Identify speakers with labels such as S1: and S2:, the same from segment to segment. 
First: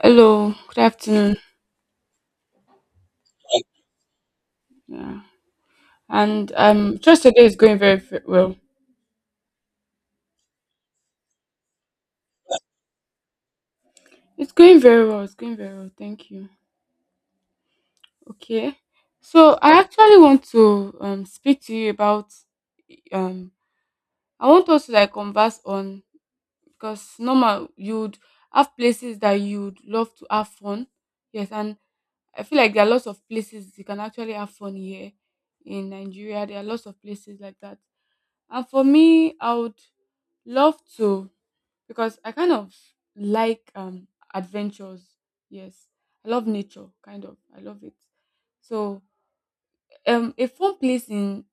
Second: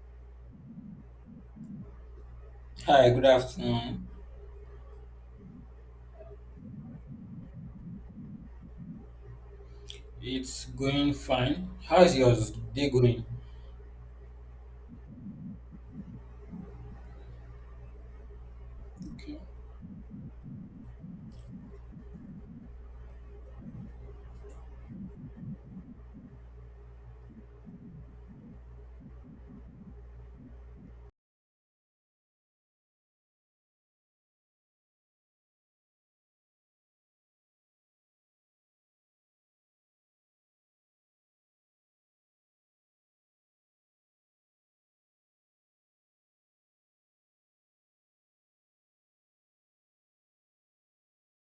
S1: Hello, good afternoon.
S2: Hi, good afternoon.
S1: Yeah, and trust today is going very, very well.
S2: It's going fine. How is yours day going?
S1: It's going very well. It's going very well. Thank you. Okay,
S2: Okay.
S1: so I actually want to speak to you about um I want us to like converse on because normal you'd have places that you'd love to have fun. Yes, and I feel like there are lots of places you can actually have fun here in Nigeria. There are lots of places like that. And for me, I would love to because I kind of like adventures. Yes, I love nature, kind of. I love it. So, a fun place in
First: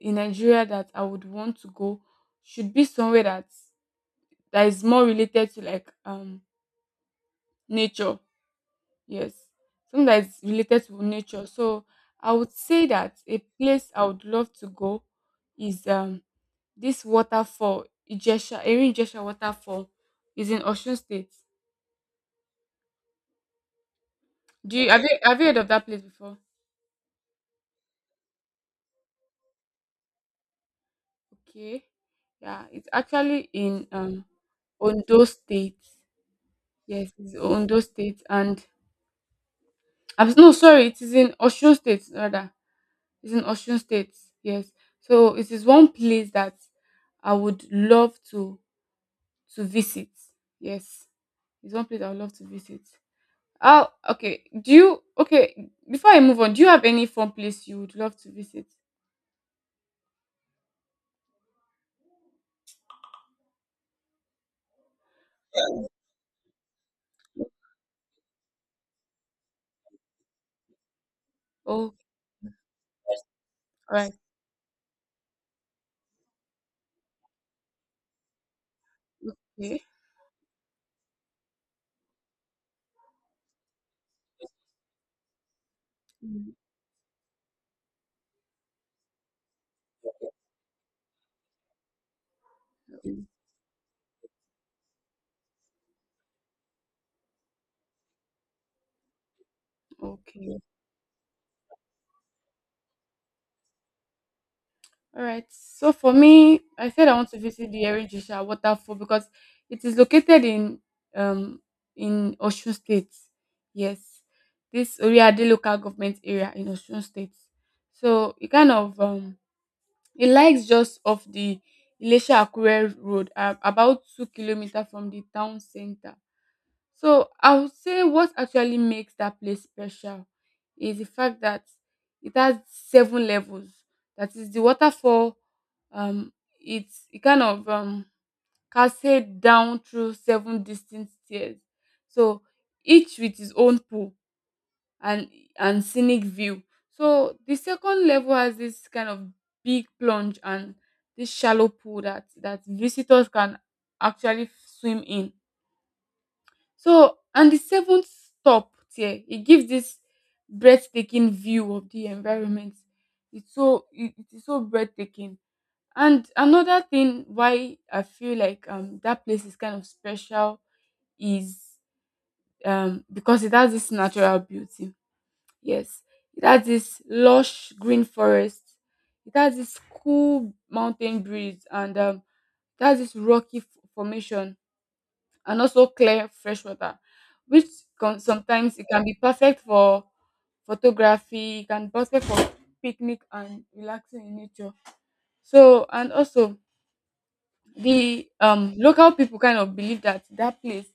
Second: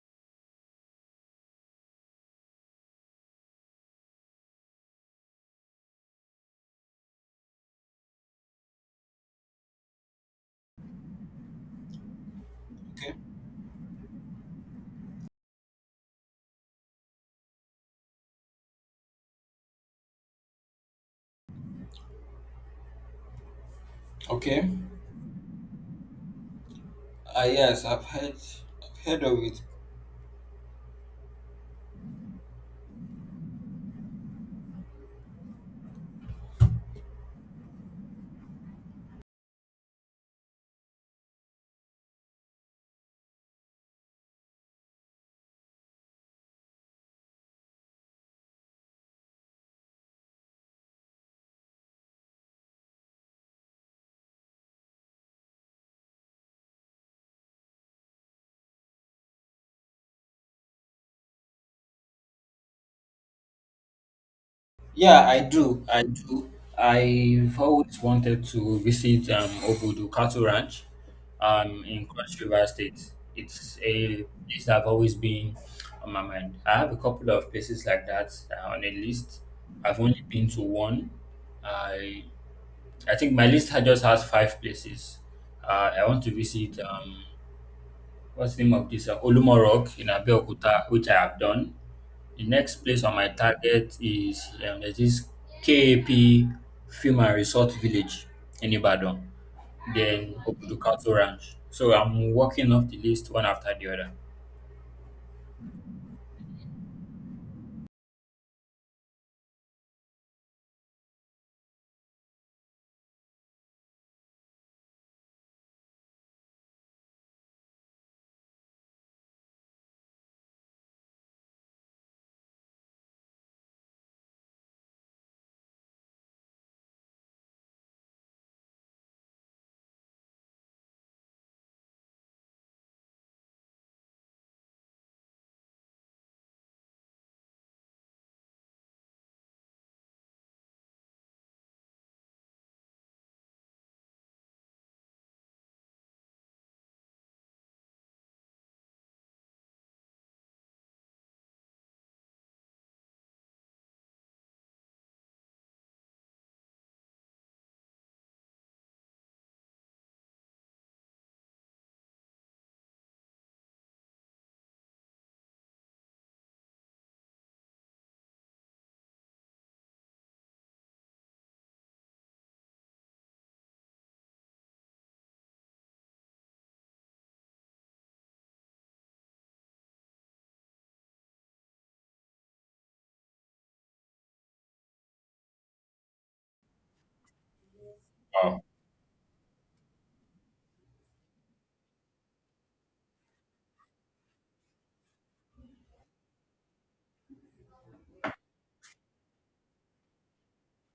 S1: Nigeria that I would want to go should be somewhere that is more related to like nature. Yes, something that is related to nature. So, I would say
S2: Okay.
S1: that a place I would love to go is this waterfall Ijesha, Erin Ijesha waterfall is in Osun State.
S2: Okay.
S1: Do you have you have You heard of that place before?
S2: Yes, I've heard of it.
S1: Okay. Yeah, it's actually in Ondo State. Yes, it's Ondo State and I'm no sorry, it is in Osun State rather. It's in Osun State. Yes. So it is one place that I would love to visit. Yes. It's one place I would love to visit. Oh, okay. Do you okay, before I move on, do you have any fun place you would love to visit?
S2: Yeah, I do. I do. I've always wanted to visit Obudu Cattle Ranch
S1: Oh,
S2: in Cross River State. It's a
S1: all right.
S2: place that I've always been on my mind. I have a couple of places like that on a list.
S1: Okay.
S2: I've only been to one. I I think my list just has five places. I want to
S1: Mm.
S2: visit, what's the name of this? Olumorok in Abeokuta, which I have done. The next place on my target is there's this KAP Film and Resort Village in Ibadan, then
S1: Okay.
S2: Obudu Cattle Ranch. So I'm working off the list one after the other.
S1: All right. So for me, I said I want to visit the Erijisha waterfall because it is located um in Osun State. Yes, this Oriade local government area in Osun State. So it kind of it lies just off the Ilesha Akure road, about 2 kilometers from the town center. So I would say what actually makes that place special is the fact that it has seven levels. That is the waterfall. Um, it kind of cascade down through seven distinct tiers. So each with its own pool and and scenic view. So the second level has this kind of big plunge and this shallow pool that visitors can actually swim in. So and the seventh stop here, it gives this breathtaking view of the environment. It's so it is so breathtaking. And another thing why I feel like that place is kind of special is because it has this natural beauty. Yes, it has this lush green forest. It has this cool mountain breeze, and it has this rocky formation and also clear fresh water, which can,
S2: Wow.
S1: sometimes it can be perfect for photography, it can be perfect for picnic and relaxing in nature. So and also the local people kind of believe that that place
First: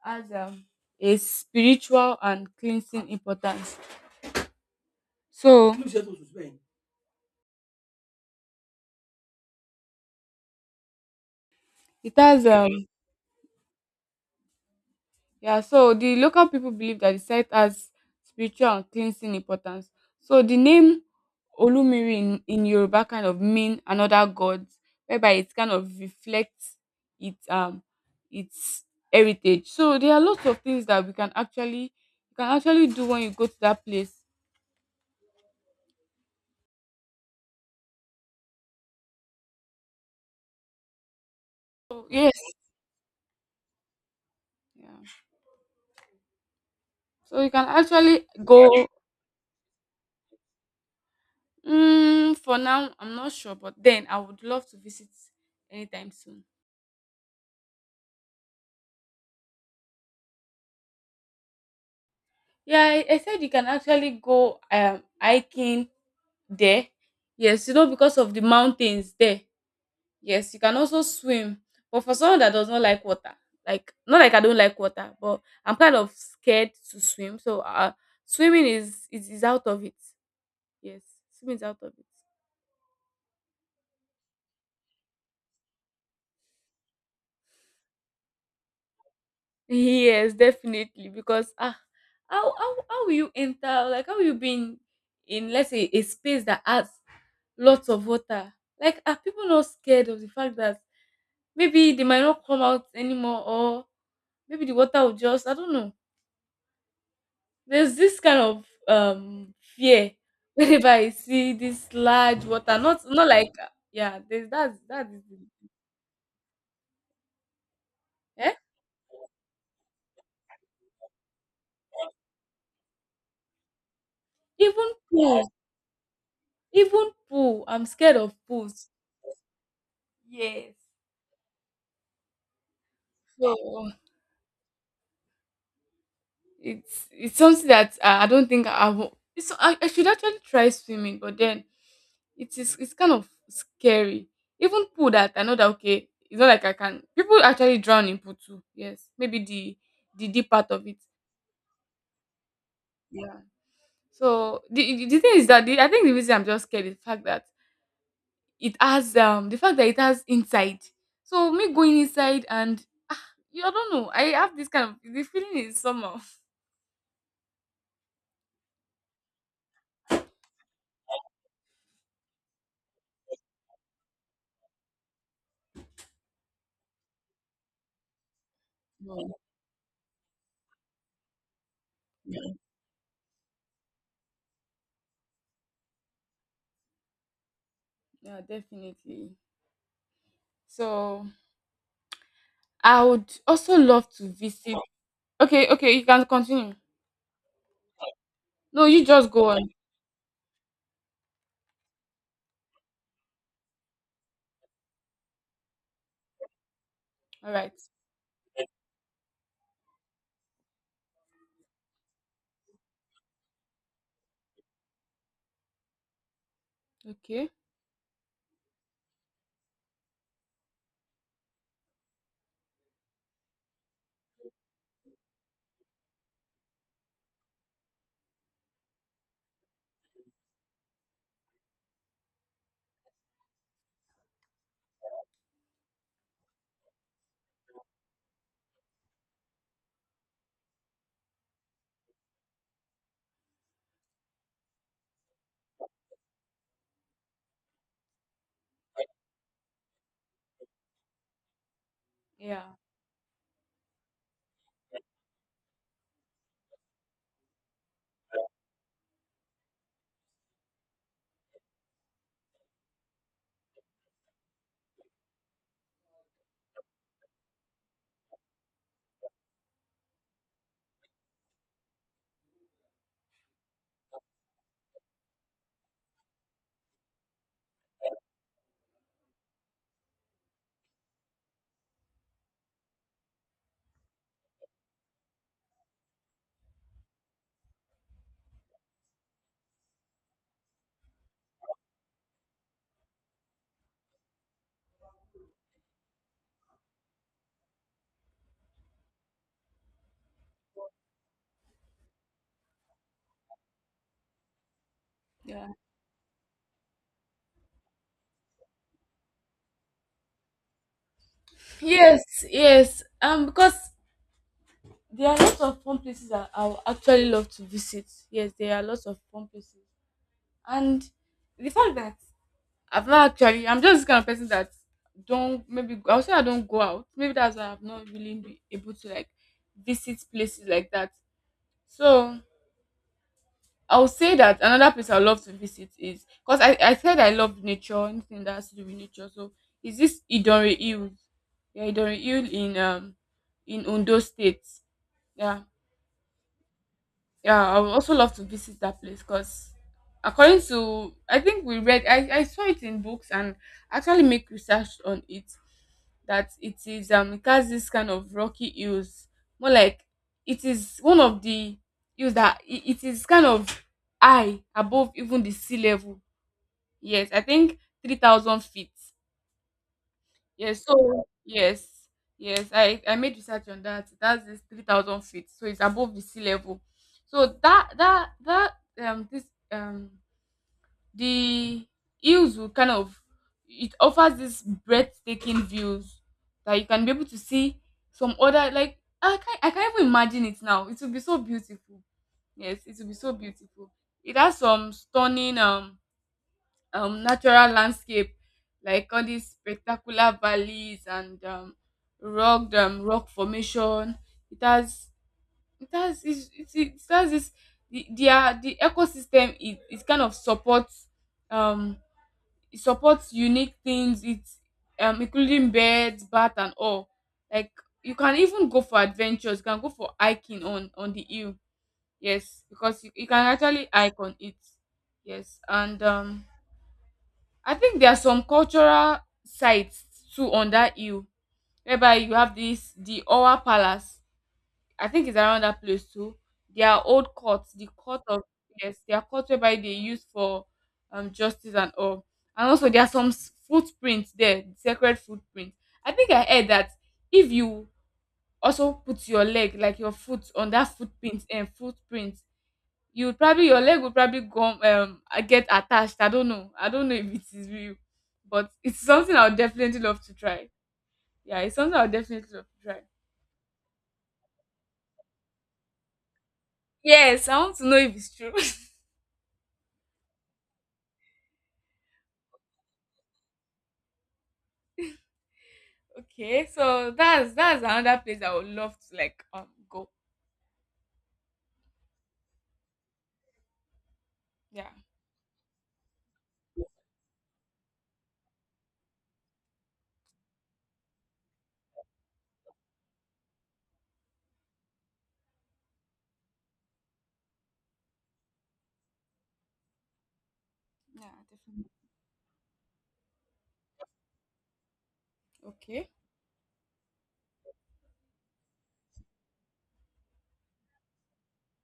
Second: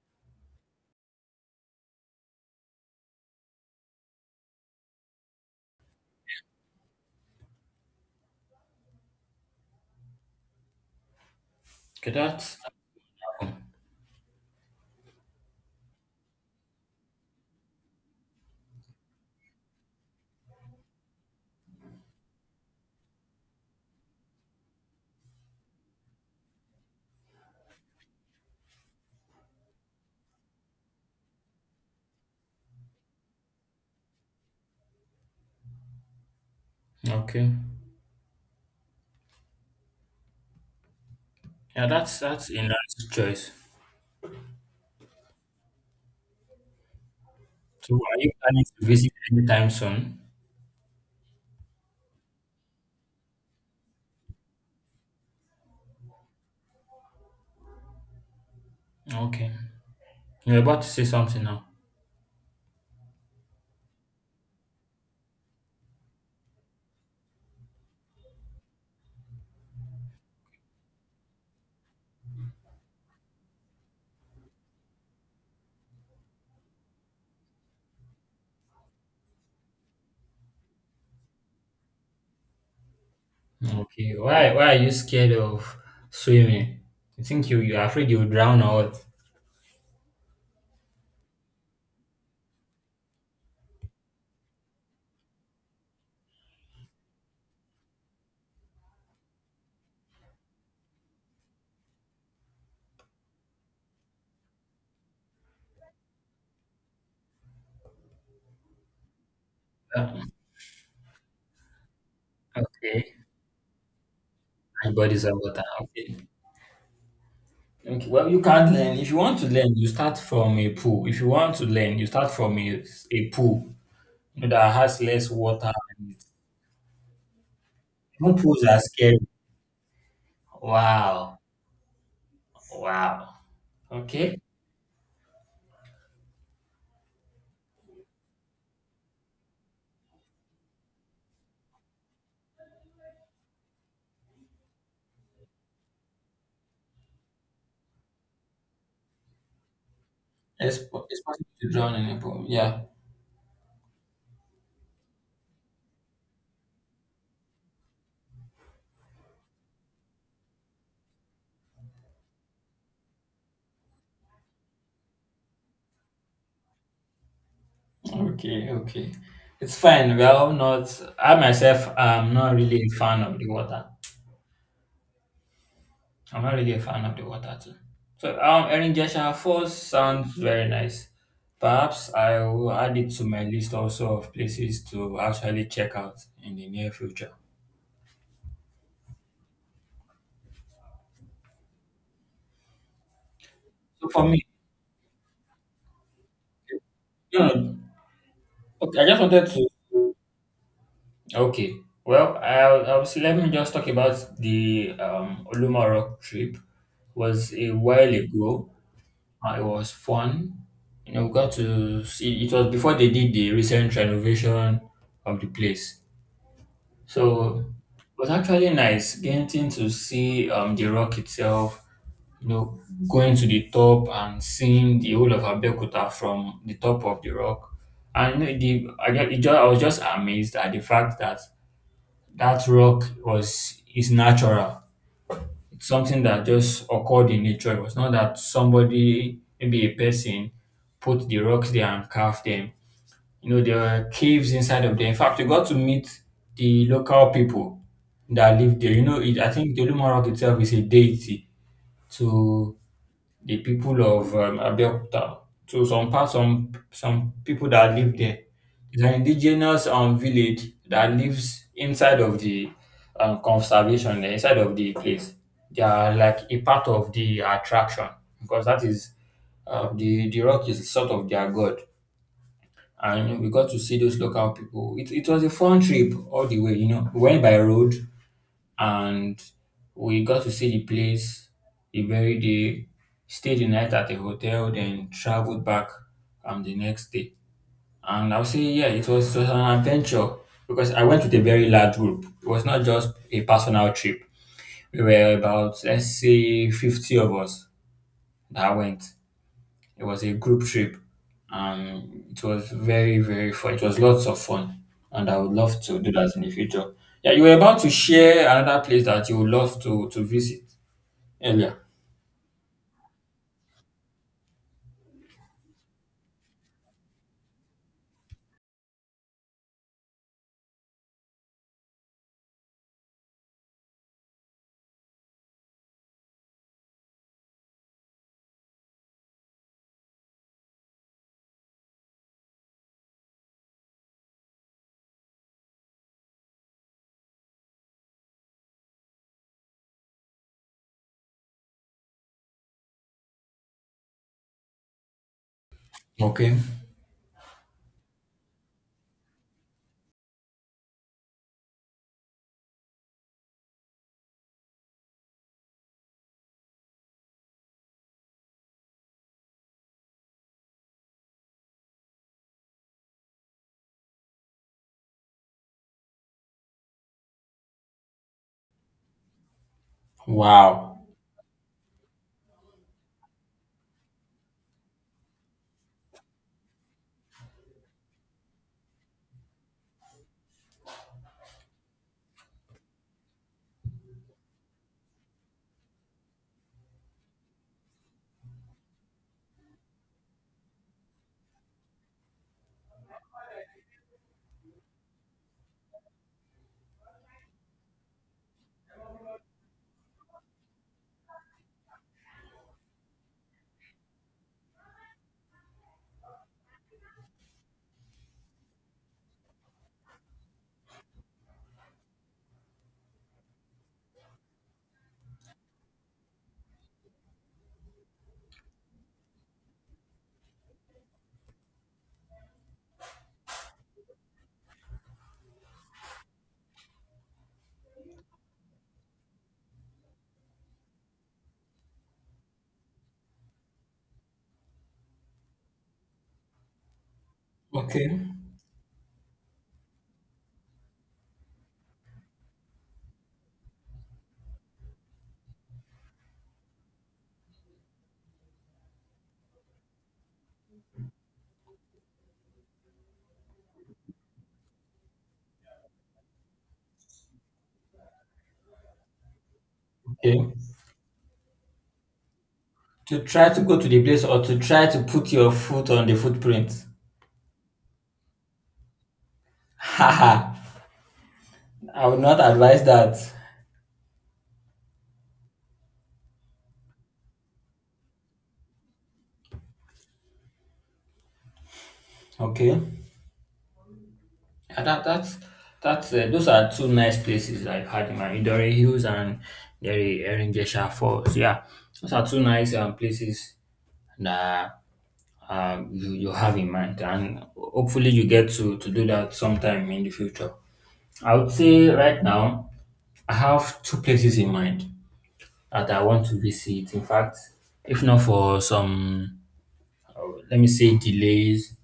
S1: has a spiritual and cleansing importance. So it
S2: Okay,
S1: has
S2: that's
S1: yeah, so the local people believe that the site has spiritual and cleansing importance. So the name Olumiri in Yoruba kind of mean another god, whereby it kind of reflects its um its heritage. So there are lots of things that we can actually you can actually do when you go to that place.
S2: okay. Yeah,
S1: So yes,
S2: that's a nice choice.
S1: yeah. So you can
S2: So are
S1: actually
S2: you planning
S1: go.
S2: to visit anytime soon?
S1: Mm, for now, I'm not sure, but then I would love to visit anytime soon.
S2: Okay. You're about to say something now.
S1: Yeah, I said you can actually go hiking there. Yes, because of the mountains there. Yes, you can also swim. But for someone that does not like water, like not like I don't like water, but I'm kind of scared to swim. So swimming is out of it. Yes, swimming is out of it.
S2: Okay, why are you scared of swimming? You think you're afraid you'll drown or what?
S1: Yes, definitely. Because how will you enter, like how will you be in let's say a space that has lots of water? Like are people not scared of the fact that maybe they might not come out anymore, or maybe the water will just I don't know, there's this kind of fear
S2: Uh,
S1: whenever I see this large water, not
S2: okay,
S1: not like yeah there's that's
S2: my
S1: that is
S2: body's underwater.
S1: the-
S2: Okay. Okay. Well, you
S1: eh?
S2: can't learn. If you want to learn, you start from a pool. If you want to learn, you start from a pool, you know, that
S1: even
S2: has less
S1: pool
S2: water. And
S1: even pool, I'm scared of
S2: even pools are
S1: pools.
S2: scary.
S1: Yes,
S2: Wow. Wow.
S1: so
S2: Okay.
S1: it's something that I don't think I should actually try swimming, but then it's kind of scary. Even pool that I know that okay, it's not like I can. People actually drown in pool too. Yes, maybe the deep part of it.
S2: It's possible to drown in a pool. Yeah.
S1: Yeah. So the thing is that I think the reason I'm just scared is the fact that it has inside. So me going inside and ah, you i don't know. I have this kind of the feeling is somehow.
S2: Okay. Okay. It's fine. We are all not. I myself, I'm not really a fan of the water. I'm not really a fan of the water too. So Erin Jeshua
S1: No.
S2: Falls sounds very nice. Perhaps I
S1: No.
S2: will add it to my list also of places to actually check out in the near future.
S1: Yeah, definitely. So I would also
S2: So
S1: love
S2: for
S1: to
S2: me,
S1: visit. Okay, okay, you can continue.
S2: no, no,
S1: No,
S2: okay,
S1: you
S2: I just
S1: just
S2: wanted
S1: go on.
S2: to. Okay, well, I'll see, let me just talk about the Olumaro trip.
S1: All
S2: Was a
S1: right.
S2: while ago. It was fun. You know, we got to see. It was before they did the recent renovation of the place.
S1: Okay.
S2: So it was actually nice getting to see the rock itself, you know, going to the top and seeing the whole of Abeokuta from the top of the rock. And you know, the I, ju- it ju- I was just amazed at the fact that that rock was is natural. It's something that just occurred in nature. It was not that somebody, maybe a person, put the rocks there and carved them, you know, there were caves inside of there. In fact, we got to meet the local people that live there. You know, it, I think the Olumora Rock itself is a deity
S1: Yeah,
S2: to the people of Abeokuta. To some parts, some people that live there. It's an indigenous village that lives inside of the conservation, eh, inside of the place. They are like a part of the attraction because that is the rock is sort of their god, and we got to see those local people. It was a fun trip all the way, you know. We went by road and we got to see the place the very day, stayed the night at the hotel, then traveled back the next day. And I'll say, yeah, it was an adventure because I went with a very large group. It was not just a personal trip. We were about, let's say, 50 of us that went. It was a group trip, and it was very fun. It was lots of fun, and I would
S1: yeah.
S2: love to do that in the future. Yeah, you were about to share another place that you would love to visit earlier.
S1: Yes, yes. Because there are lots of fun places that I would actually love to visit. Yes, there are lots of fun places, and the fact that I've not actually, I'm just this kind of person that don't maybe I'll say I don't go out. Maybe that's why I've not really been able to like visit places like that. So I'll say that another place I love to visit is because I said I love nature, anything that has to do with nature. So is this Idonre Hills? Yeah, Idonre Hill in Ondo State. Yeah.
S2: Okay.
S1: Yeah, I would also love to visit that place because, according to I think we read, I saw it in books and actually make research on it that it is it has this kind of rocky hills, more like it is one of the hills it is kind of high above even the sea level. Yes, I think 3,000 feet. Yes,
S2: Wow.
S1: so yes, yes, I made research on that. That's this 3,000 feet, so it's above the sea level. So that that that this um the hills will kind of it offers this breathtaking views that you can be able to see some other, like I can't even imagine it now. It will be so beautiful. Yes, it will be so beautiful. It has some stunning natural landscape, like all these spectacular valleys and rock rock formation. It has it has this the ecosystem. It kind of um supports unique things. It's including birds, bat, and all. Like you can even go for adventures. You can go for hiking on the hill. Yes, because you can actually hike on it. Yes, and I think there are some cultural sites too on that hill whereby you have this the Owa Palace. I think it's around that place too. Their old court, the
S2: Okay.
S1: court of, yes, their court whereby they use for justice and all. And also there are some footprints there, sacred footprints. I think I heard that if you also put your leg, like your foot, on that footprint and footprint, your leg will probably go get attached. I don't know. I don't know if it is real, but it's something I would definitely love to
S2: Okay.
S1: try. Yeah, it's something I would definitely love to try.
S2: To try to go to the place or to try to put your foot on the footprint?
S1: Yes, I want to know if it's true.
S2: Haha. I would not advise that.
S1: Okay, so that's another place I would love to like go.
S2: Okay. Yeah,
S1: Yeah,
S2: that's those are two nice places I've had in my Idori Hills and Eringesha Falls. So, yeah, those are two nice places that you have in mind, and hopefully you get to do that sometime in the future.
S1: yeah,
S2: I would say
S1: definitely.
S2: right now I have two places in mind that I
S1: Okay.
S2: want to visit. In fact, if not for some, let me say, delays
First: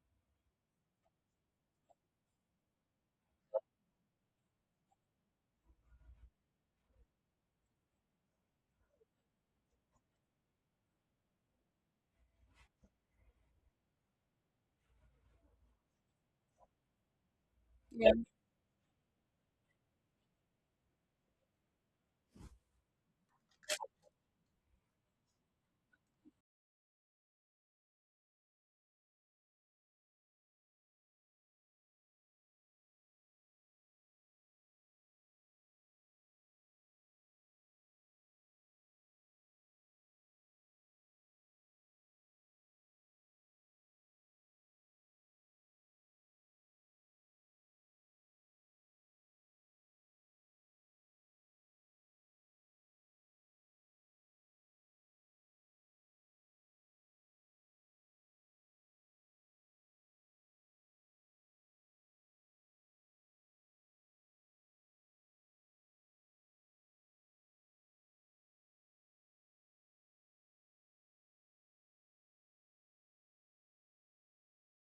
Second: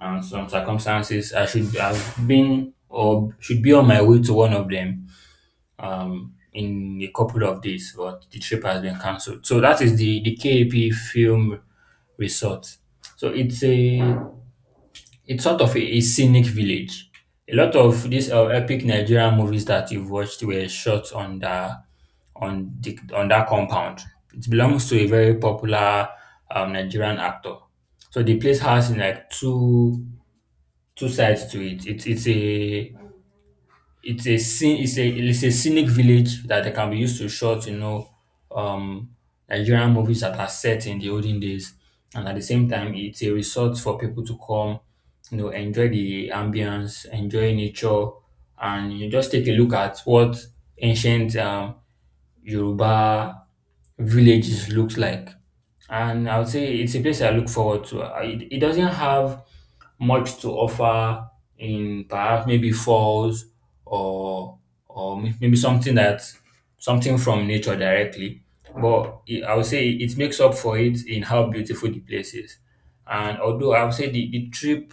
S2: and some circumstances, I should have been or should be on my way to one of them in a couple of days, but the trip has been cancelled. So that is the KAP Film Resort. So it's sort of a scenic village. A lot of
S1: Yeah.
S2: these epic Nigerian movies that you've watched were shot on the on the on that compound. It belongs to a very popular Nigerian actor. So the place has like two sides to it. It's a scene it's a It's a scenic village that they can be used to short, you know, um Nigerian movies that are set in the olden days, and at the same time it's a resort for people to come, you know, enjoy the ambience, enjoy nature, and you just take a look at what ancient Yoruba villages looks like. And I would say it's a place I look forward to. It doesn't have much to offer in perhaps maybe falls or maybe something that, something from nature directly. But I would say it makes up for it in how beautiful the place is. And although I would say the trip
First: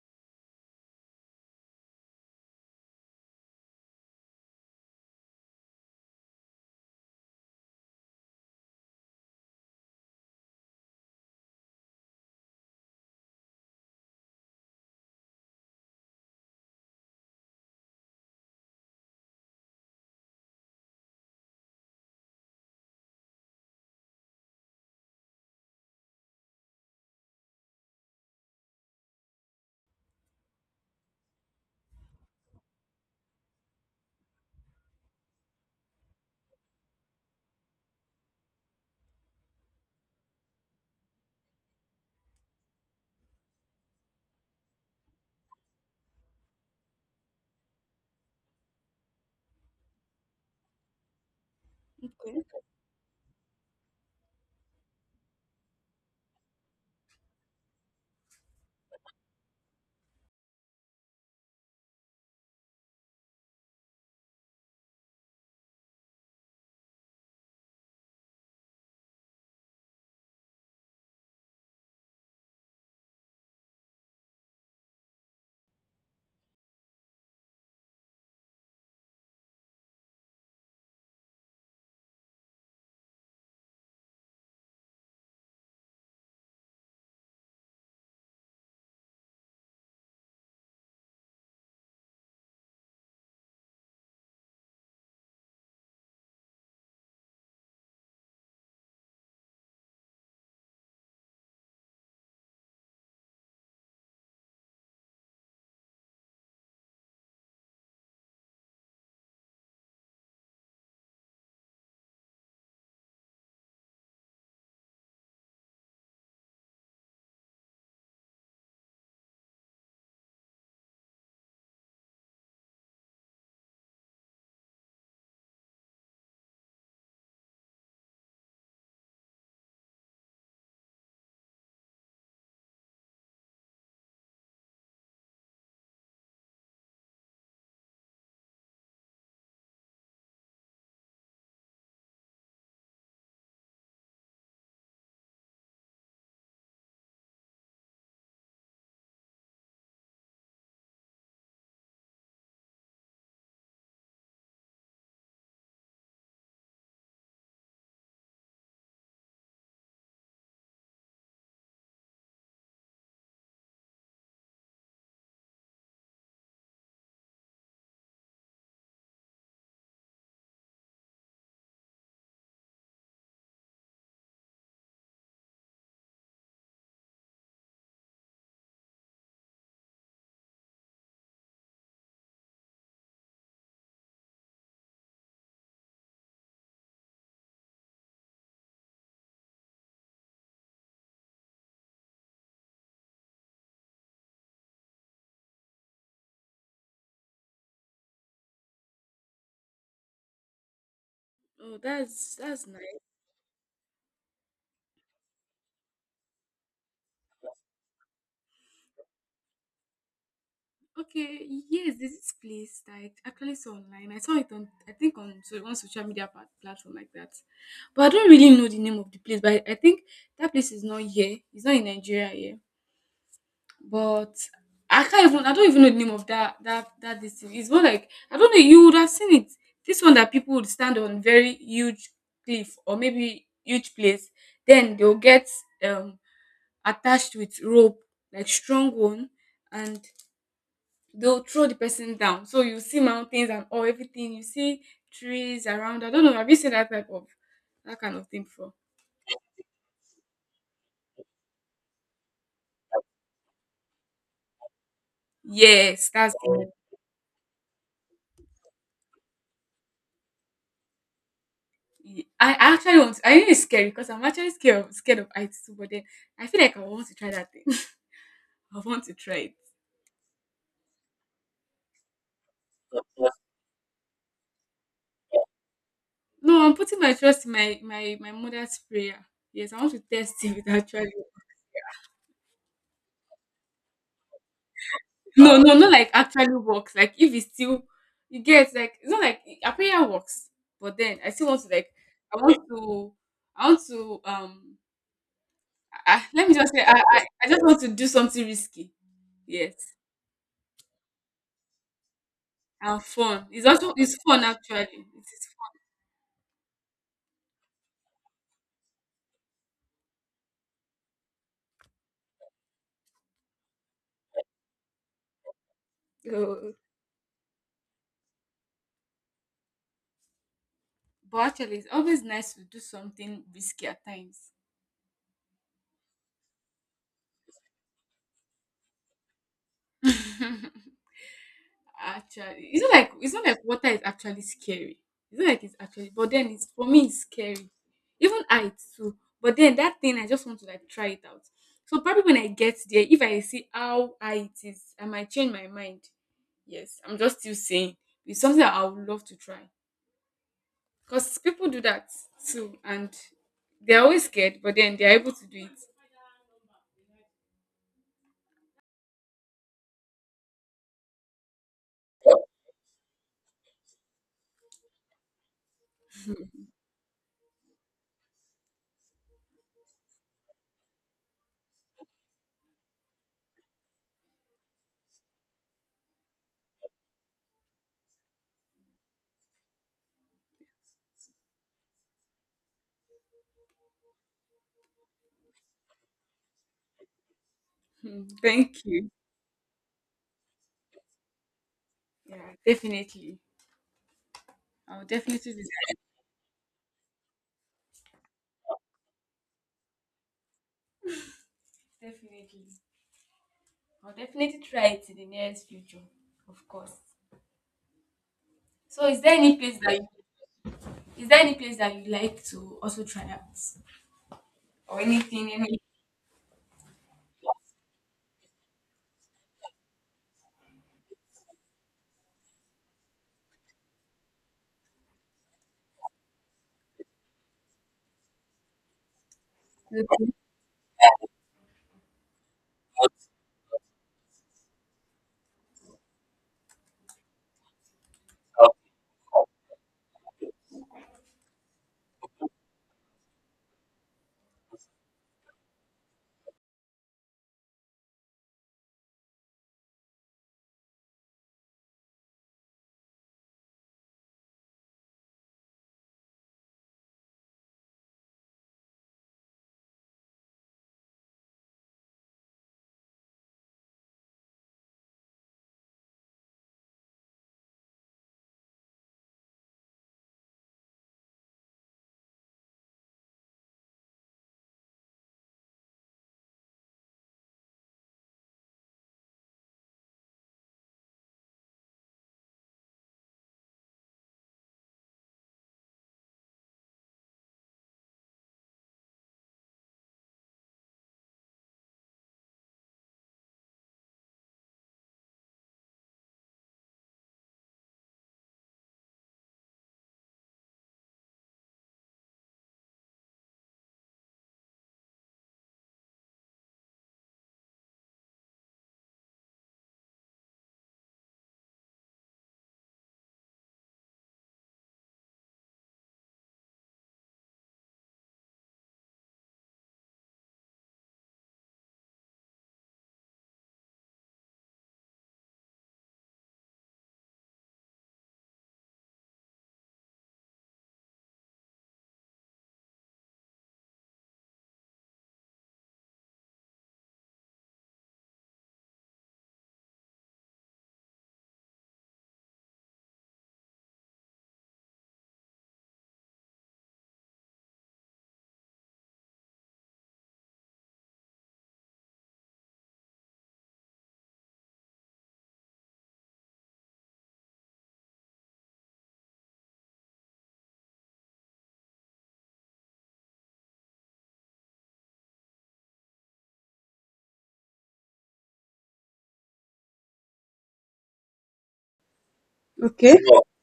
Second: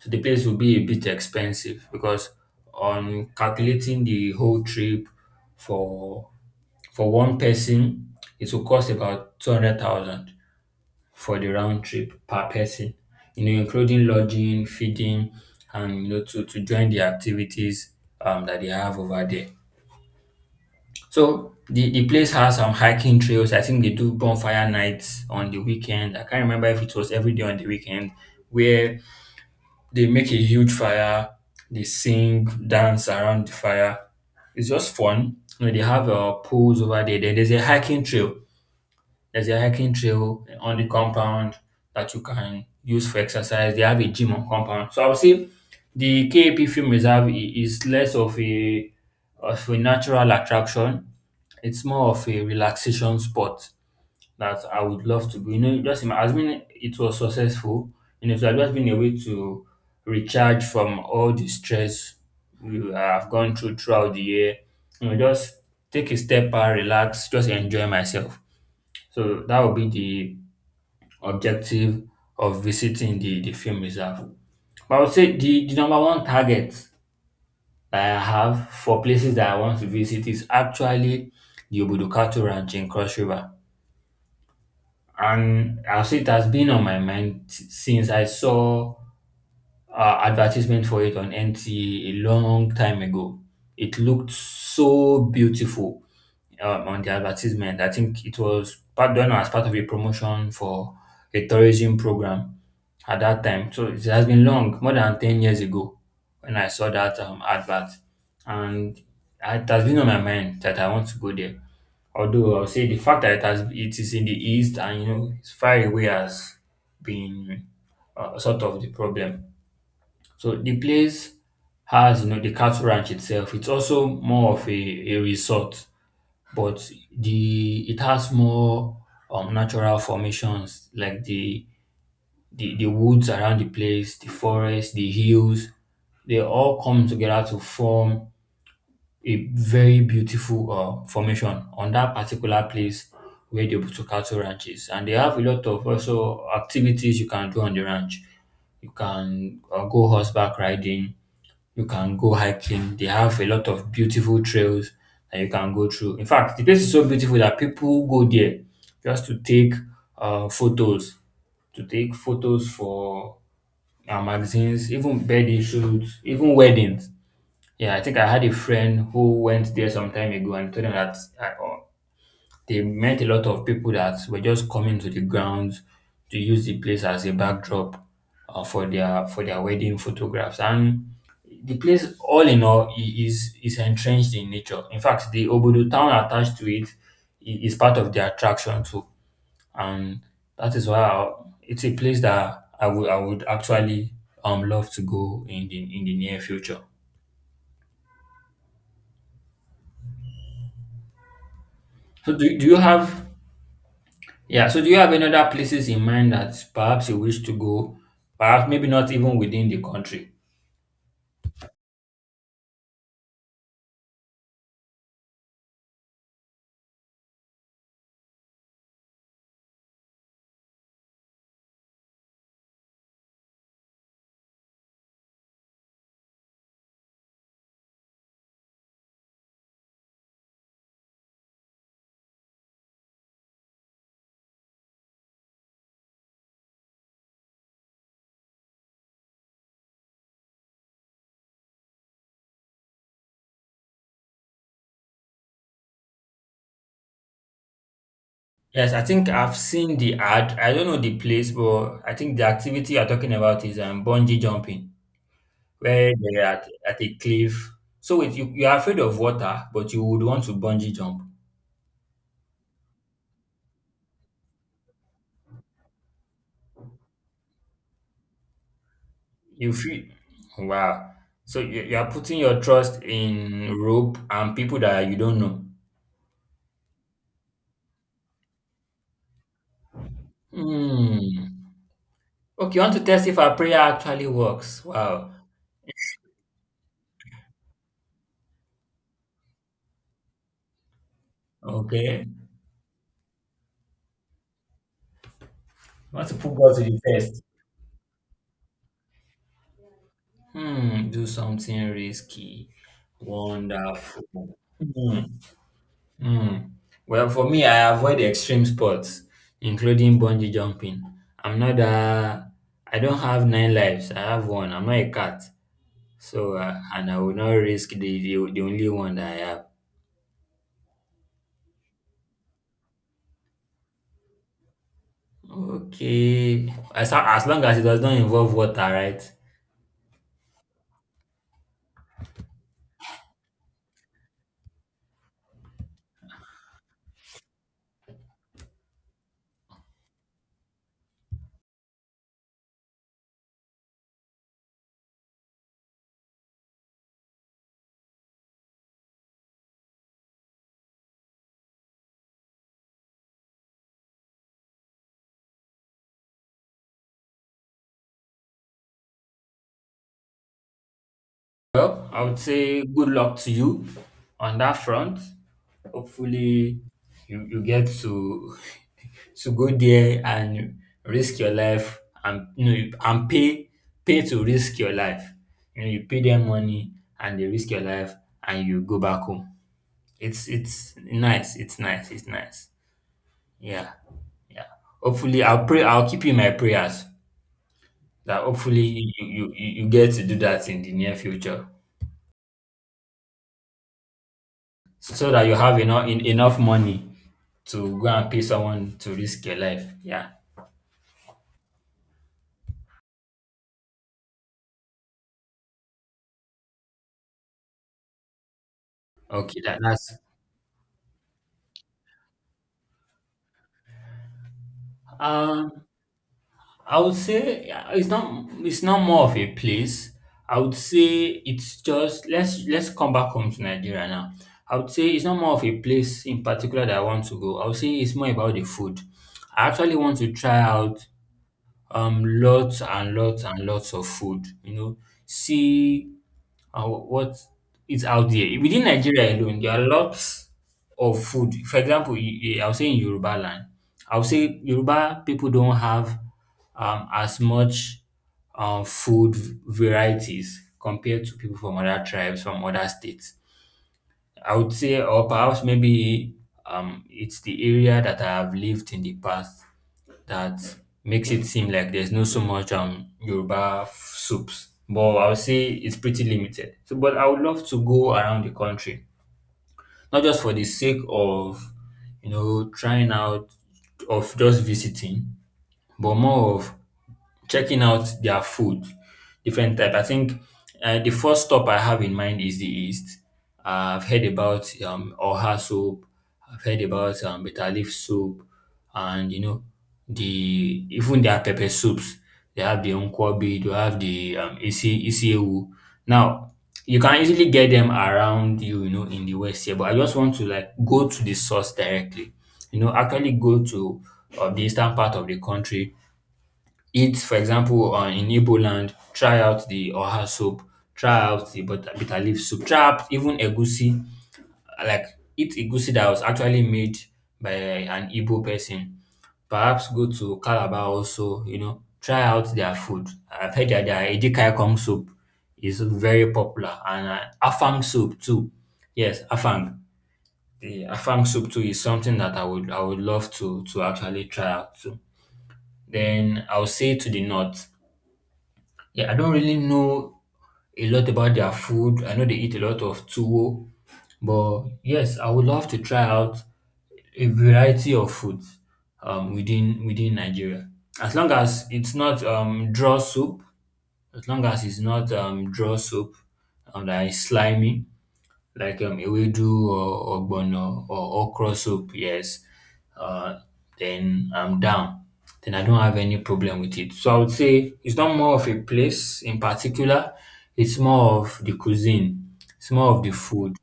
S2: to the place will be a bit expensive because on calculating the whole trip for one person, it will cost about 200,000 for the round trip per person, you know, including lodging, feeding, and you know, to join the activities that they have over there. So the place has some hiking trails. I think they do bonfire nights on the weekend. I can't remember if it was every day on the weekend where they make a huge fire, they sing, dance around the fire. It's just fun. You know, they have pools over there. Then there's a hiking trail on the compound that you can use for exercise. They have a gym on compound. So I would say the KAP Film Reserve is less of a, of a natural attraction. It's more of a
S1: Okay.
S2: relaxation spot that I would love to go. You know, just assuming it was successful, and it had just been a way to recharge from all the stress we have gone through throughout the year. You know, just take a step back, relax, just enjoy myself. So that would be the objective of visiting the film reserve. But I would say the number one target that I have for places that I want to visit is actually the Obudukatu Ranch in Cross River. And I'll say it has been on my mind since I saw advertisement for it on NTA a long time ago. It looked so beautiful on the advertisement. I think it was part done as part of a promotion for a tourism program at that time. So it has been long, more than 10 years ago, when I saw that advert. And it has been on my mind that I want to go there. Although I'll say the fact that it is in the east and you know it's far away has been sort of the problem. So the place has, you know, the cattle ranch itself. It's also more of a resort, but the it has more natural formations like the woods around the place, the forest, the hills, they all come together to form a very beautiful formation on that particular place where the Obutukato Ranch is. And they have a lot of also activities you can do on the ranch. You can go horseback riding, you can go hiking. They have a lot of beautiful trails that you can go through. In fact, the place is so beautiful that people go there just to take photos, to take photos for magazines, even birthday shoots, even weddings. Yeah, I think I had a friend who went there some time ago and told them that they met a lot of people that were just coming to the grounds to use the place as a backdrop uh, for their wedding photographs. And the place, all in all, is entrenched in nature. In fact, the Obodo town attached to it is part of the attraction too, and that is why it's a place that I would actually love to go in the near future.
S1: Oh, that's
S2: So
S1: that's
S2: do you
S1: nice.
S2: have, yeah, so do you have any other places in mind that perhaps you wish to go? Perhaps maybe not even within the country.
S1: Okay, yes, there's this place that I actually saw online. I saw it on, I think, on on social media platform like that. But I don't really know the name of the place. But I think that place is not here. It's not in Nigeria here. But I can't even. I don't even know the name of that that that this thing. It's more like I don't know. You would have seen it. This one that people would stand on very huge cliff, or maybe huge place. Then they'll get um attached with rope, like strong one, and they'll throw the person down. So you see mountains and all everything. You see trees around. I don't know. Have you seen that kind of thing before?
S2: Yes, I think I've seen the ad. I don't know the place, but I think the activity you're talking about is bungee jumping,
S1: Yes,
S2: where
S1: that's
S2: they're
S1: the one.
S2: at a cliff. So you're afraid of water, but you would want to bungee jump.
S1: I actually want. To, I think it's scary because I'm actually scared of heights too. But then I feel like I want to try that thing. I want to try it.
S2: You feel wow. So you are putting your trust in rope and people that you don't know.
S1: No, I'm putting my trust in my mother's prayer. Yes, I want to test it actually.
S2: Hmm. Okay, you want to test if our prayer actually works. Wow.
S1: No, no, not like actually works. Like if it's still, you get like it's not like a prayer works, but then I still want to like
S2: Okay.
S1: I
S2: You
S1: want to I want to I-
S2: want to
S1: let me
S2: put
S1: just
S2: God
S1: say,
S2: to the
S1: I, I
S2: test.
S1: I just want to do something risky. Yes,
S2: Hmm. Do something risky.
S1: and fun. It's fun
S2: Wonderful.
S1: actually.
S2: Hmm.
S1: It
S2: Hmm. Well, for me, I avoid extreme sports, including bungee jumping. I'm not a. I don't have nine lives. I have one. I'm not a cat.
S1: is fun.
S2: So, and I will not risk the only one that I have.
S1: But actually, it's always nice to do something risky at times.
S2: Okay, as long as it does not involve water, right?
S1: Actually, it's not like water is actually scary. It's not like it's actually, but then it's, for me it's scary. Even heights too. But then that thing I just want to like try it out. So probably when I get there, if I see how high it is, I might change my mind. Yes, I'm just still saying it's something that I would love to try because people do that too, and they're always scared, but then they're able to do it.
S2: Well, I would say good luck to you on that front. Hopefully, you get to to go there and risk your life, and and pay to risk your life. You know, you pay them money and they risk your life and you go back home. It's nice. It's nice. It's nice. Yeah. Yeah. Hopefully, I'll pray. I'll keep you in my prayers
S1: Hmm.
S2: that
S1: Thank
S2: hopefully
S1: you.
S2: you get to do that in the near future,
S1: Yeah, definitely. I'll
S2: so that
S1: definitely do
S2: you have
S1: that.
S2: enough money to go and pay someone to risk your life. Yeah.
S1: Definitely. I'll definitely try it in the nearest future, of course. So
S2: Okay. That, that's.
S1: is there any place that you'd like to also try out? Or anything, any.
S2: Um. I would say yeah, it's not more of a place. I would say it's just let's come back home to Nigeria now. I would say it's not more of a place in particular that I want to go. I would say it's more about the food. I actually want to try out lots and lots and lots of food. See what is out there within Nigeria alone. There are lots of food. For example, I'll say in Yoruba land, I'll say Yoruba people don't have as much food varieties compared to people from other tribes, from other states. I would say, or perhaps maybe, it's the area that I have lived in the past that makes it seem like there's no so much Yoruba soups, but I would say it's pretty limited. So, but I would love to go around the country, not just for the sake of, trying out, of just visiting, but more of checking out their food, different type. I think the first stop I have in mind is the East. I've heard about Oha soup. I've heard about bitter leaf soup, and you know the even their pepper soups. They have the nkwobi. They have the isi isi. Now you can easily get them around you, you know, in the West here. But I just want to like go to the source directly. You know, actually go to the eastern part of the country, eat, for example, in Igbo land, try out the oha soup, try out the bitter leaf soup, try out even egusi, like eat egusi that was actually made by an Igbo person. Perhaps go to Calabar also, you know, try out their food. I've heard that their Edikai Kong soup is very popular, and Afang soup too. Yes, Afang. The Afang soup too is something that I would love to actually try out too. Then I'll say to the north. Yeah, I don't really know a lot about their food. I know they eat a lot of tuwo, but yes, I would love to try out a variety of foods, within Nigeria. As long as it's not draw soup, as long as it's not draw soup, and that is slimy, like ewedu or ogbono or okra soup. Yes, uh, then I'm down. Then I don't have any problem with it. So I would say it's not more of a place in particular. It's more of the cuisine. It's more of the
S1: Okay.
S2: food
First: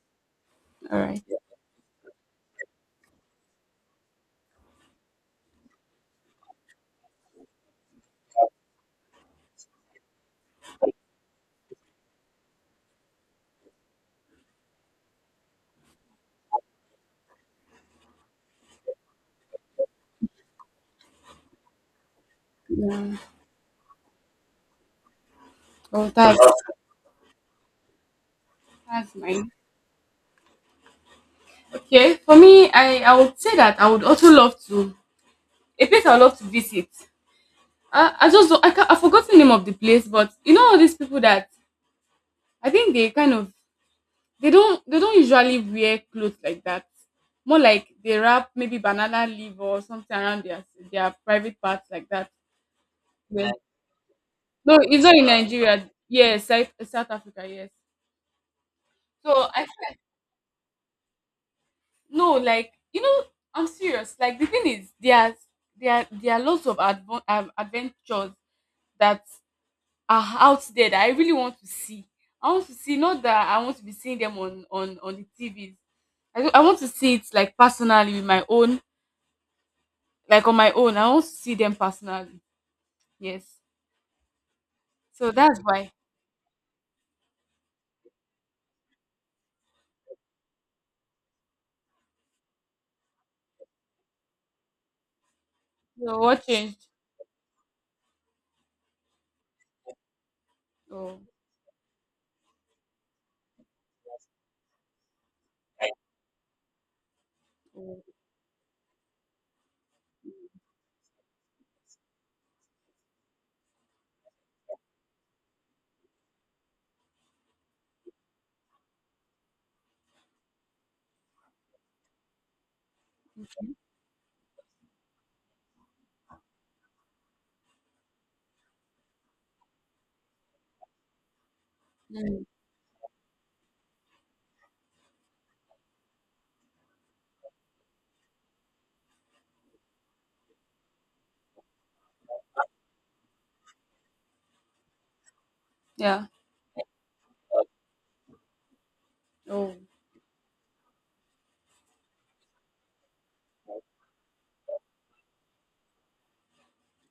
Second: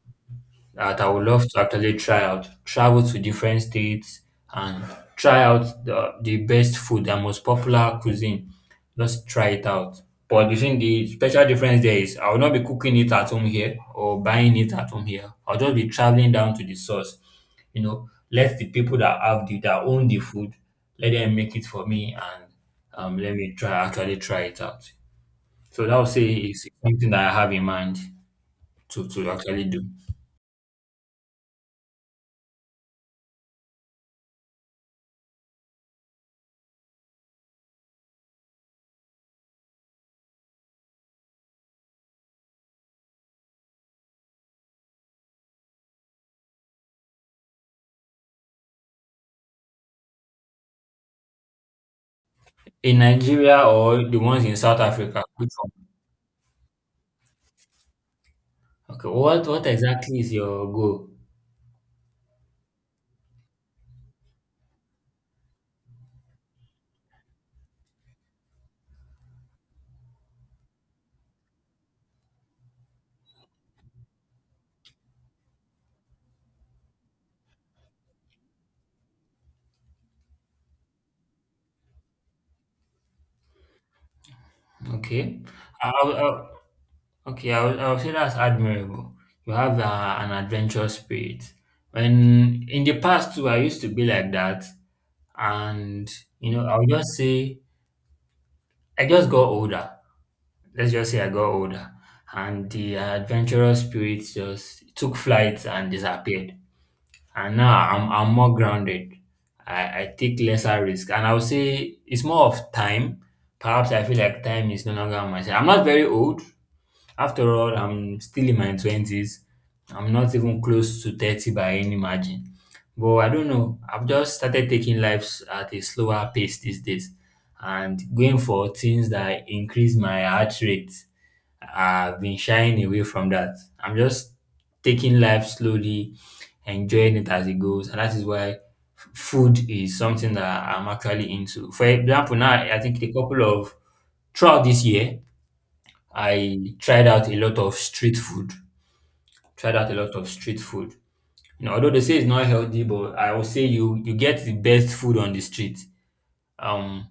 S1: All
S2: that I
S1: right.
S2: would love to actually try out, travel to different states and try out the best food and most popular cuisine. Just try it out. But the thing, the special difference there is I will not be cooking it at home here or buying it at home here. I'll just be traveling down to the source. You know, let the people that have the that own the food, let them make it for me and let me try actually try it out. So that would
S1: Oh,
S2: say
S1: that's
S2: is something that I have in mind to,
S1: that's
S2: to
S1: mine.
S2: actually do.
S1: Okay. For me, I would say that I would also love to a place I would love to visit. I just don't- I can I forgot the name of the place, but you know all these people that I think they kind of they don't usually wear clothes like that. More like they wrap maybe banana leaf or something around their private parts like that.
S2: In
S1: Well,
S2: Nigeria or the ones in
S1: no,
S2: South
S1: it's not in
S2: Africa? Which one?
S1: Nigeria. Yes, South Africa. Yes.
S2: Okay.
S1: So
S2: What
S1: I
S2: exactly is your goal?
S1: no, like, I'm serious. Like the thing is there are lots of adventures that are out there that I really want to see. I want to see, not that I want to be seeing them on the TVs. I want to see it like personally with my own, like on my own. I want to see them personally. Yes. So
S2: Okay.
S1: that's
S2: I,
S1: why.
S2: I, I- okay. I will say that's admirable. You have an adventurous spirit. When in the past too, I used to be like that, and
S1: So what
S2: I'll
S1: changed?
S2: just say I just got older. Let's just
S1: Oh,
S2: say I got older, and the adventurous spirit just took flight and disappeared. And now
S1: oh,
S2: I'm more grounded. I take lesser risk. And I would say it's more of time. Perhaps I feel like time is no longer on my side. I'm not very old. After all, I'm still in my twenties. I'm not even close to 30 by any margin. But I don't know. I've just started taking lives at a slower pace these days, and going for things that increase my heart rate, I've been
S1: mm,
S2: shying away from that. I'm just taking life slowly, enjoying it as it goes, and that is why food is something that I'm actually into. For example, now I think a couple of throughout this year,
S1: yeah.
S2: I tried out a lot of street food.
S1: Oh,
S2: Tried out a lot of street food. You know, although they say it's not healthy, but I would say you get the best food on the street. Um,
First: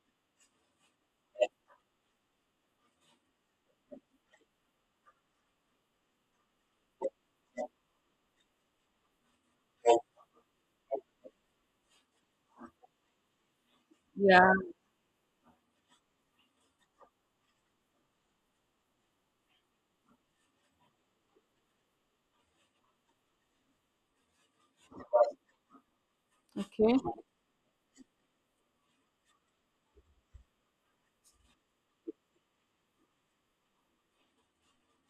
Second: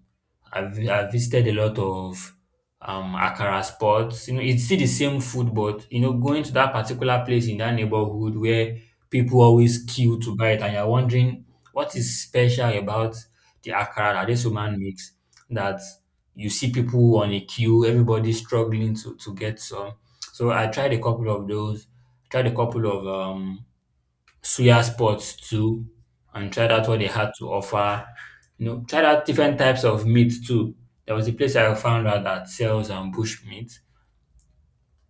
S2: I've visited a lot of Akara spots. You know, it's still the same food, but going to that particular place in that neighborhood where people always queue to buy it, and you're wondering what is special about the Akara that this
S1: yeah.
S2: woman makes, that you see people on a queue, everybody struggling to get some. So I tried a couple of those, tried a couple of suya sports too, and tried out
S1: Okay.
S2: what they had to offer. You know, tried out different types of meat too. There was a place I found out that sells bush meat,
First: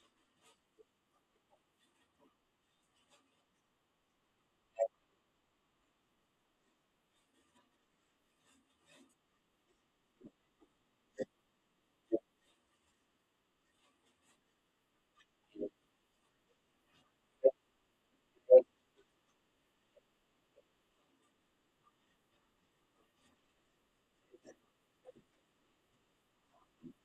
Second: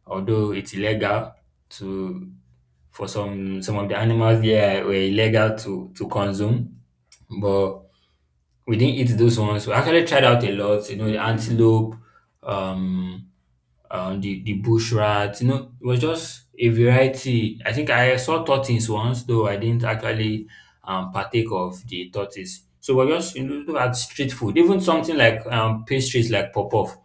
S2: although it's illegal to for some of the animals there were illegal to consume. But we didn't eat those ones. We actually tried out a lot. You know, the antelope, um, the bush rats. You know, it was just a variety. I think I saw tortoise once, though I didn't actually partake of the tortoise. So we're just, look at street food, even something like pastries like pop-off.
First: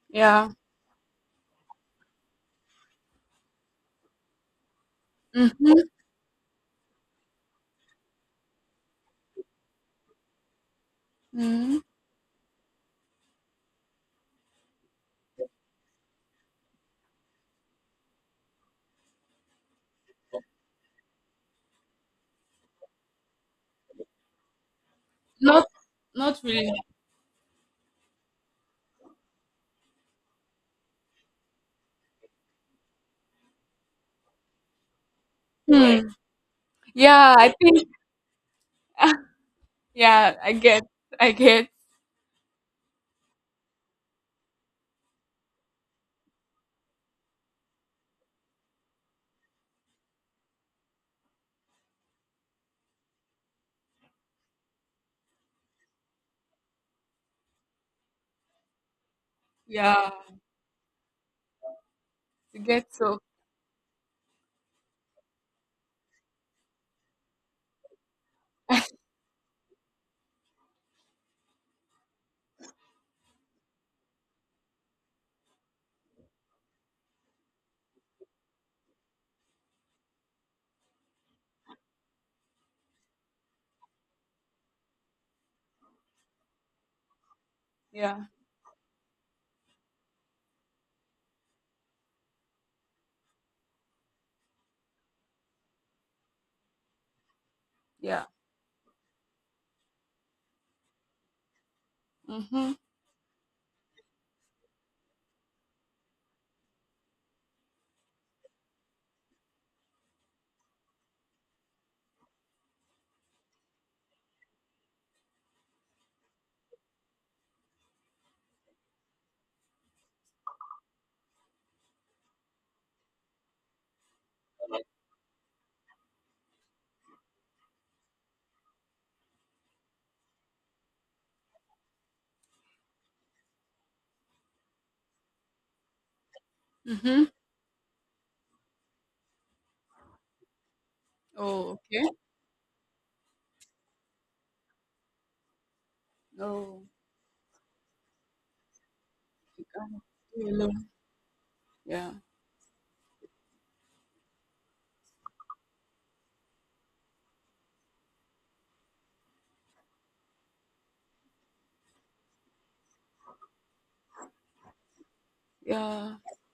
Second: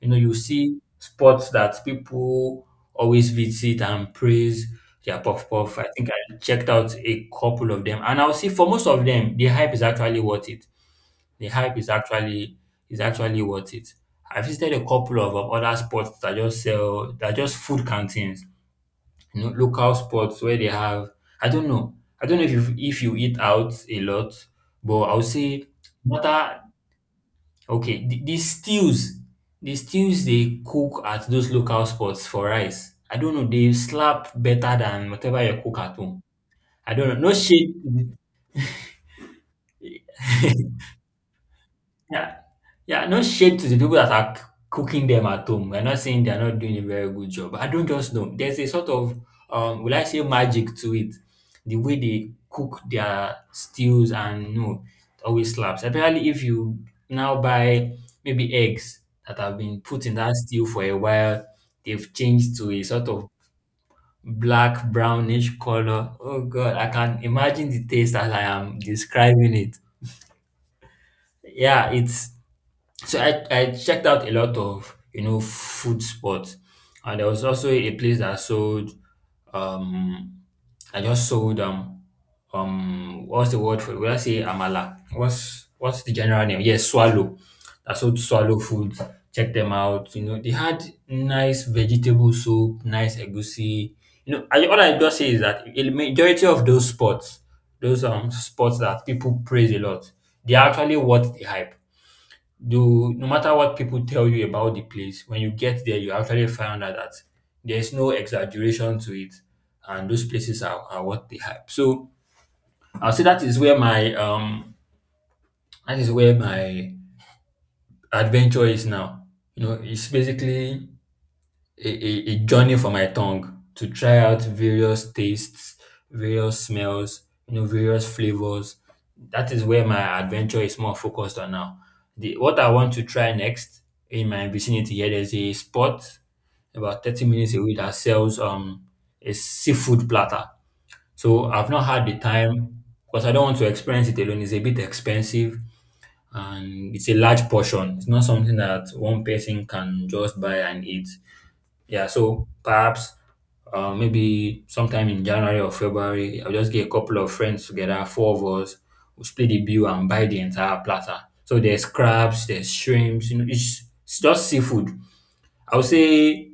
S2: You know, you
S1: Yeah.
S2: see spots that people always visit and praise their puff
S1: Mm-hmm.
S2: puff. I think I checked out a couple of them, and I'll see for most of them, the hype is actually worth it. The hype
S1: Hmm.
S2: is actually worth it. I visited a couple of other spots that just sell that are just food canteens, you know, local spots where they have, I don't know. I don't know if you eat out a lot, but I would say
S1: Not,
S2: what
S1: not
S2: are
S1: really.
S2: okay, the stews they cook at those local spots for rice. I don't know, they slap better than whatever you cook at
S1: Hmm.
S2: home. I don't know. No
S1: Yeah, I
S2: shade.
S1: think. Yeah, I get. I get.
S2: Yeah, yeah, no shade to the people that are cooking them at home. We're not saying they're not doing a very good job. I don't just know. There's a sort of, will I say, magic to it. The way they cook their stews, and no, it always slaps. Especially if you now buy maybe eggs that have been put
S1: Yeah,
S2: in that stew for a while, they've changed
S1: I
S2: to a
S1: get.
S2: sort
S1: So
S2: of black brownish color. Oh God, I can imagine the taste as I am describing it. Yeah, it's so I checked out a lot of, food spots, and there was also a place that sold um I just sold what's the word for it? Will I say amala? What's the general name? Yes, swallow. I sold
S1: yeah,
S2: swallow food. Check them out. You know they had nice vegetable soup, nice egusi. You know, all I just say is that a majority of those
S1: yeah.
S2: spots that people praise a lot, they are actually worth the hype
S1: Mhm.
S2: do. No matter what people tell you about the place, when you get there, you actually find out that there's no exaggeration to it, and those places are what they hype. So I'll say that is where my that is where my adventure is now. You know, it's basically a journey for my tongue to try out various tastes, various smells, various flavors. That is where my adventure is more focused on now. The what I want to try next, in my vicinity here, there's a spot about 30
S1: Mhm.
S2: minutes away that sells a seafood platter. So I've
S1: Oh,
S2: not had
S1: okay.
S2: the time because I don't want to experience it alone. It's a bit expensive
S1: Oh,
S2: and it's a large portion. It's not something that one person can just
S1: you
S2: buy
S1: alone.
S2: and eat. Yeah,
S1: Yeah.
S2: so perhaps maybe sometime in January or February, I'll just get a couple of friends together, four of us, we split the bill and buy the entire platter. So there's crabs, there's shrimps, you know, it's just seafood. I would
S1: Yeah.
S2: say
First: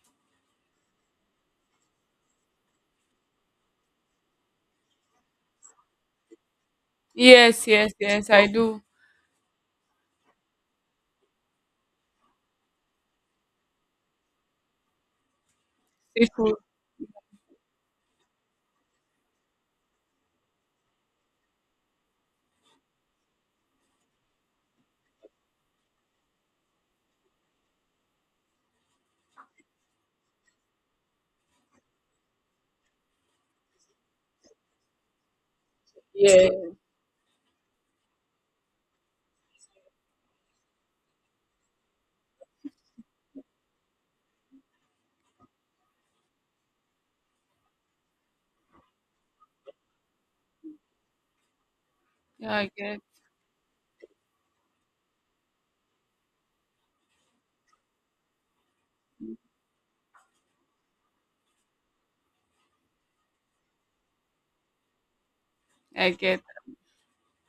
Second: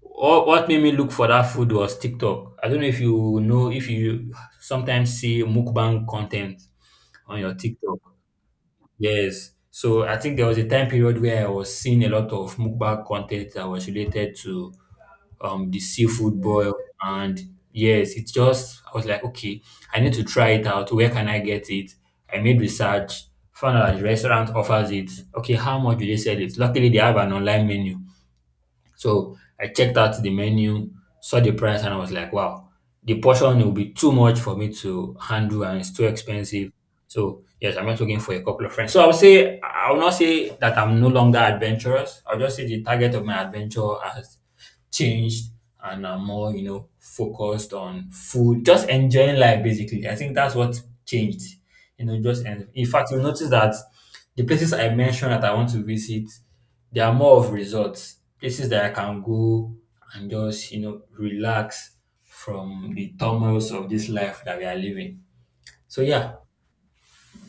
S2: what made me look for that food was TikTok. I don't know if you sometimes see mukbang content on your
S1: Yes. Yes.
S2: TikTok.
S1: Yes. I do.
S2: Yes. So I think there was a time period where I was seeing a lot of mukbang content that was related to the seafood
S1: Seafood.
S2: boil, and yes, it just I was like, okay, I need to try it out. Where can I get it? I made research, found out that the restaurant offers it. Okay, how much do they sell it? Luckily they have an online menu. So I checked out the menu, saw the price, and I was like, wow, the portion will be too much for me to handle and it's too
S1: Yeah.
S2: expensive. So, yes, I'm just looking for a couple of friends. So, I would say, I will not say that I'm no longer adventurous. I'll just say the target of my adventure has changed, and I'm more, focused on food, just enjoying life basically. I think that's what changed. You know, just
S1: Yeah.
S2: and
S1: I
S2: in
S1: get.
S2: fact, you'll notice that the places I mentioned that I want to visit, they are more of resorts, places that I can go and just, relax from the turmoils of this life that we are living. So
S1: I
S2: yeah.
S1: get.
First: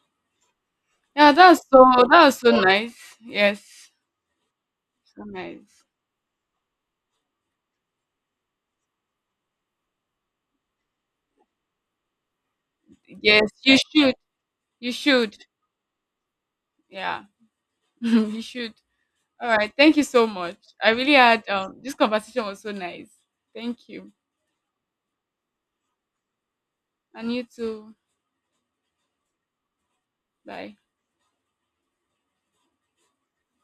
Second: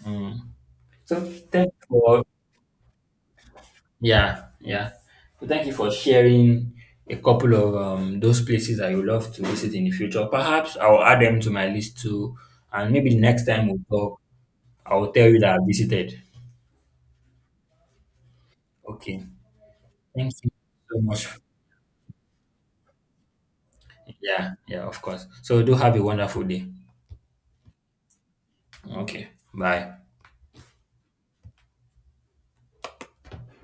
S2: Mm. So
S1: Yeah, that's
S2: thank
S1: so
S2: you for
S1: that's so nice. Yes,
S2: yeah, yeah.
S1: so
S2: So thank you
S1: nice.
S2: for sharing a couple of those places that you love to visit in the future. Perhaps I'll add them to my list too, and maybe the next
S1: Yes,
S2: time
S1: you
S2: we
S1: should.
S2: talk,
S1: You
S2: I'll tell
S1: should.
S2: you that I visited.
S1: Yeah, you should.
S2: Okay.
S1: All right. Thank you so
S2: Thank you
S1: much. I
S2: so
S1: really
S2: much.
S1: had This conversation was so nice. Thank you.
S2: Yeah, yeah, of course. So do have a wonderful day.
S1: And you too.
S2: Okay. Bye.
S1: Bye.